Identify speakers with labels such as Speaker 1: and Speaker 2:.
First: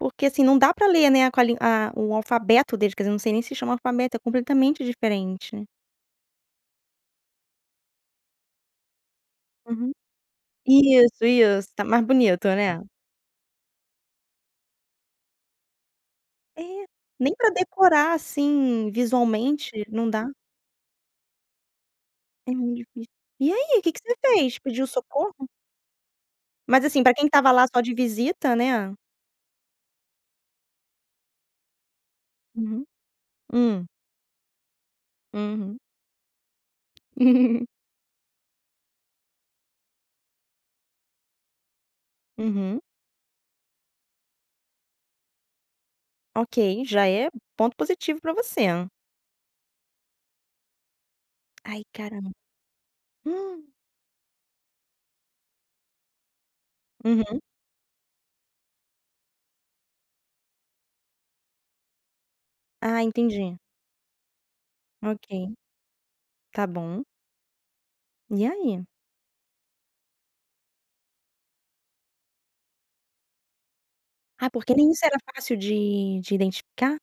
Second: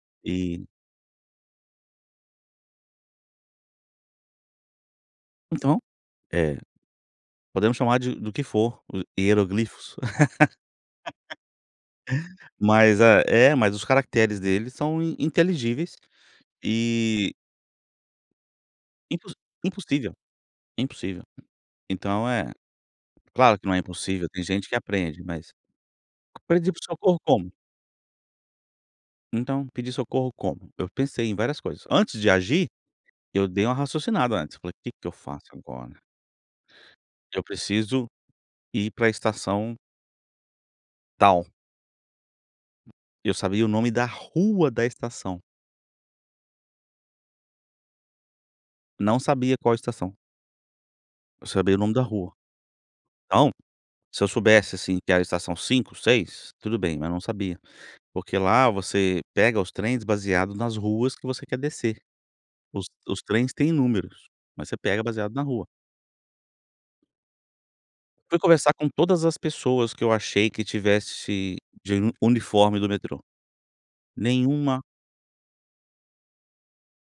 Speaker 1: Porque assim não
Speaker 2: E
Speaker 1: dá para ler, né, com a lin a a o alfabeto deles, quer dizer, não sei nem se chama alfabeto, é completamente diferente, né.
Speaker 2: Então, é podemos chamar de do que for,
Speaker 1: Uhum.
Speaker 2: hieroglifos.
Speaker 1: Isso, isso está mais bonito, né.
Speaker 2: Mas é mas os caracteres dele são inteligíveis
Speaker 1: É, nem
Speaker 2: e
Speaker 1: para decorar assim
Speaker 2: impo
Speaker 1: visualmente, não
Speaker 2: impossível,
Speaker 1: dá.
Speaker 2: é impossível. Então é,
Speaker 1: É muito difícil. E
Speaker 2: claro que não é
Speaker 1: aí que que você
Speaker 2: impossível, tem
Speaker 1: fez
Speaker 2: gente que
Speaker 1: pediu
Speaker 2: aprende
Speaker 1: socorro?
Speaker 2: mas, aprendi por
Speaker 1: Mas assim para
Speaker 2: socorro
Speaker 1: quem estava
Speaker 2: como?
Speaker 1: lá só de visita, né.
Speaker 2: Então pedi socorro como? Eu pensei em várias coisas, antes de agir,
Speaker 1: Uhum,
Speaker 2: eu dei uma
Speaker 1: hum.
Speaker 2: raciocinada antes, falei que que eu faço
Speaker 1: Uhum.
Speaker 2: agora? Eu preciso ir pra estação tal.
Speaker 1: Uhum.
Speaker 2: Eu sabia o nome da rua da estação.
Speaker 1: Ok, já é ponto positivo para você.
Speaker 2: Não sabia qual estação. Eu sabia o
Speaker 1: Ai
Speaker 2: nome da
Speaker 1: caramba.
Speaker 2: rua. Então, se eu soubesse assim que a estação 5, 6 tudo bem mas não
Speaker 1: Uhum.
Speaker 2: sabia. Porque lá você pega os trens baseado nas ruas que você quer descer. Os
Speaker 1: Ah
Speaker 2: os trens
Speaker 1: entendi.
Speaker 2: têm números, mas você pega baseado na
Speaker 1: Okay.
Speaker 2: rua.
Speaker 1: Está bom.
Speaker 2: Fui
Speaker 1: E
Speaker 2: conversar
Speaker 1: aí?
Speaker 2: com todas as pessoas que eu achei que tivesse de uni uniforme do metrô.
Speaker 1: Ah, porque
Speaker 2: Nenhuma
Speaker 1: nem isso era fácil de de identificar?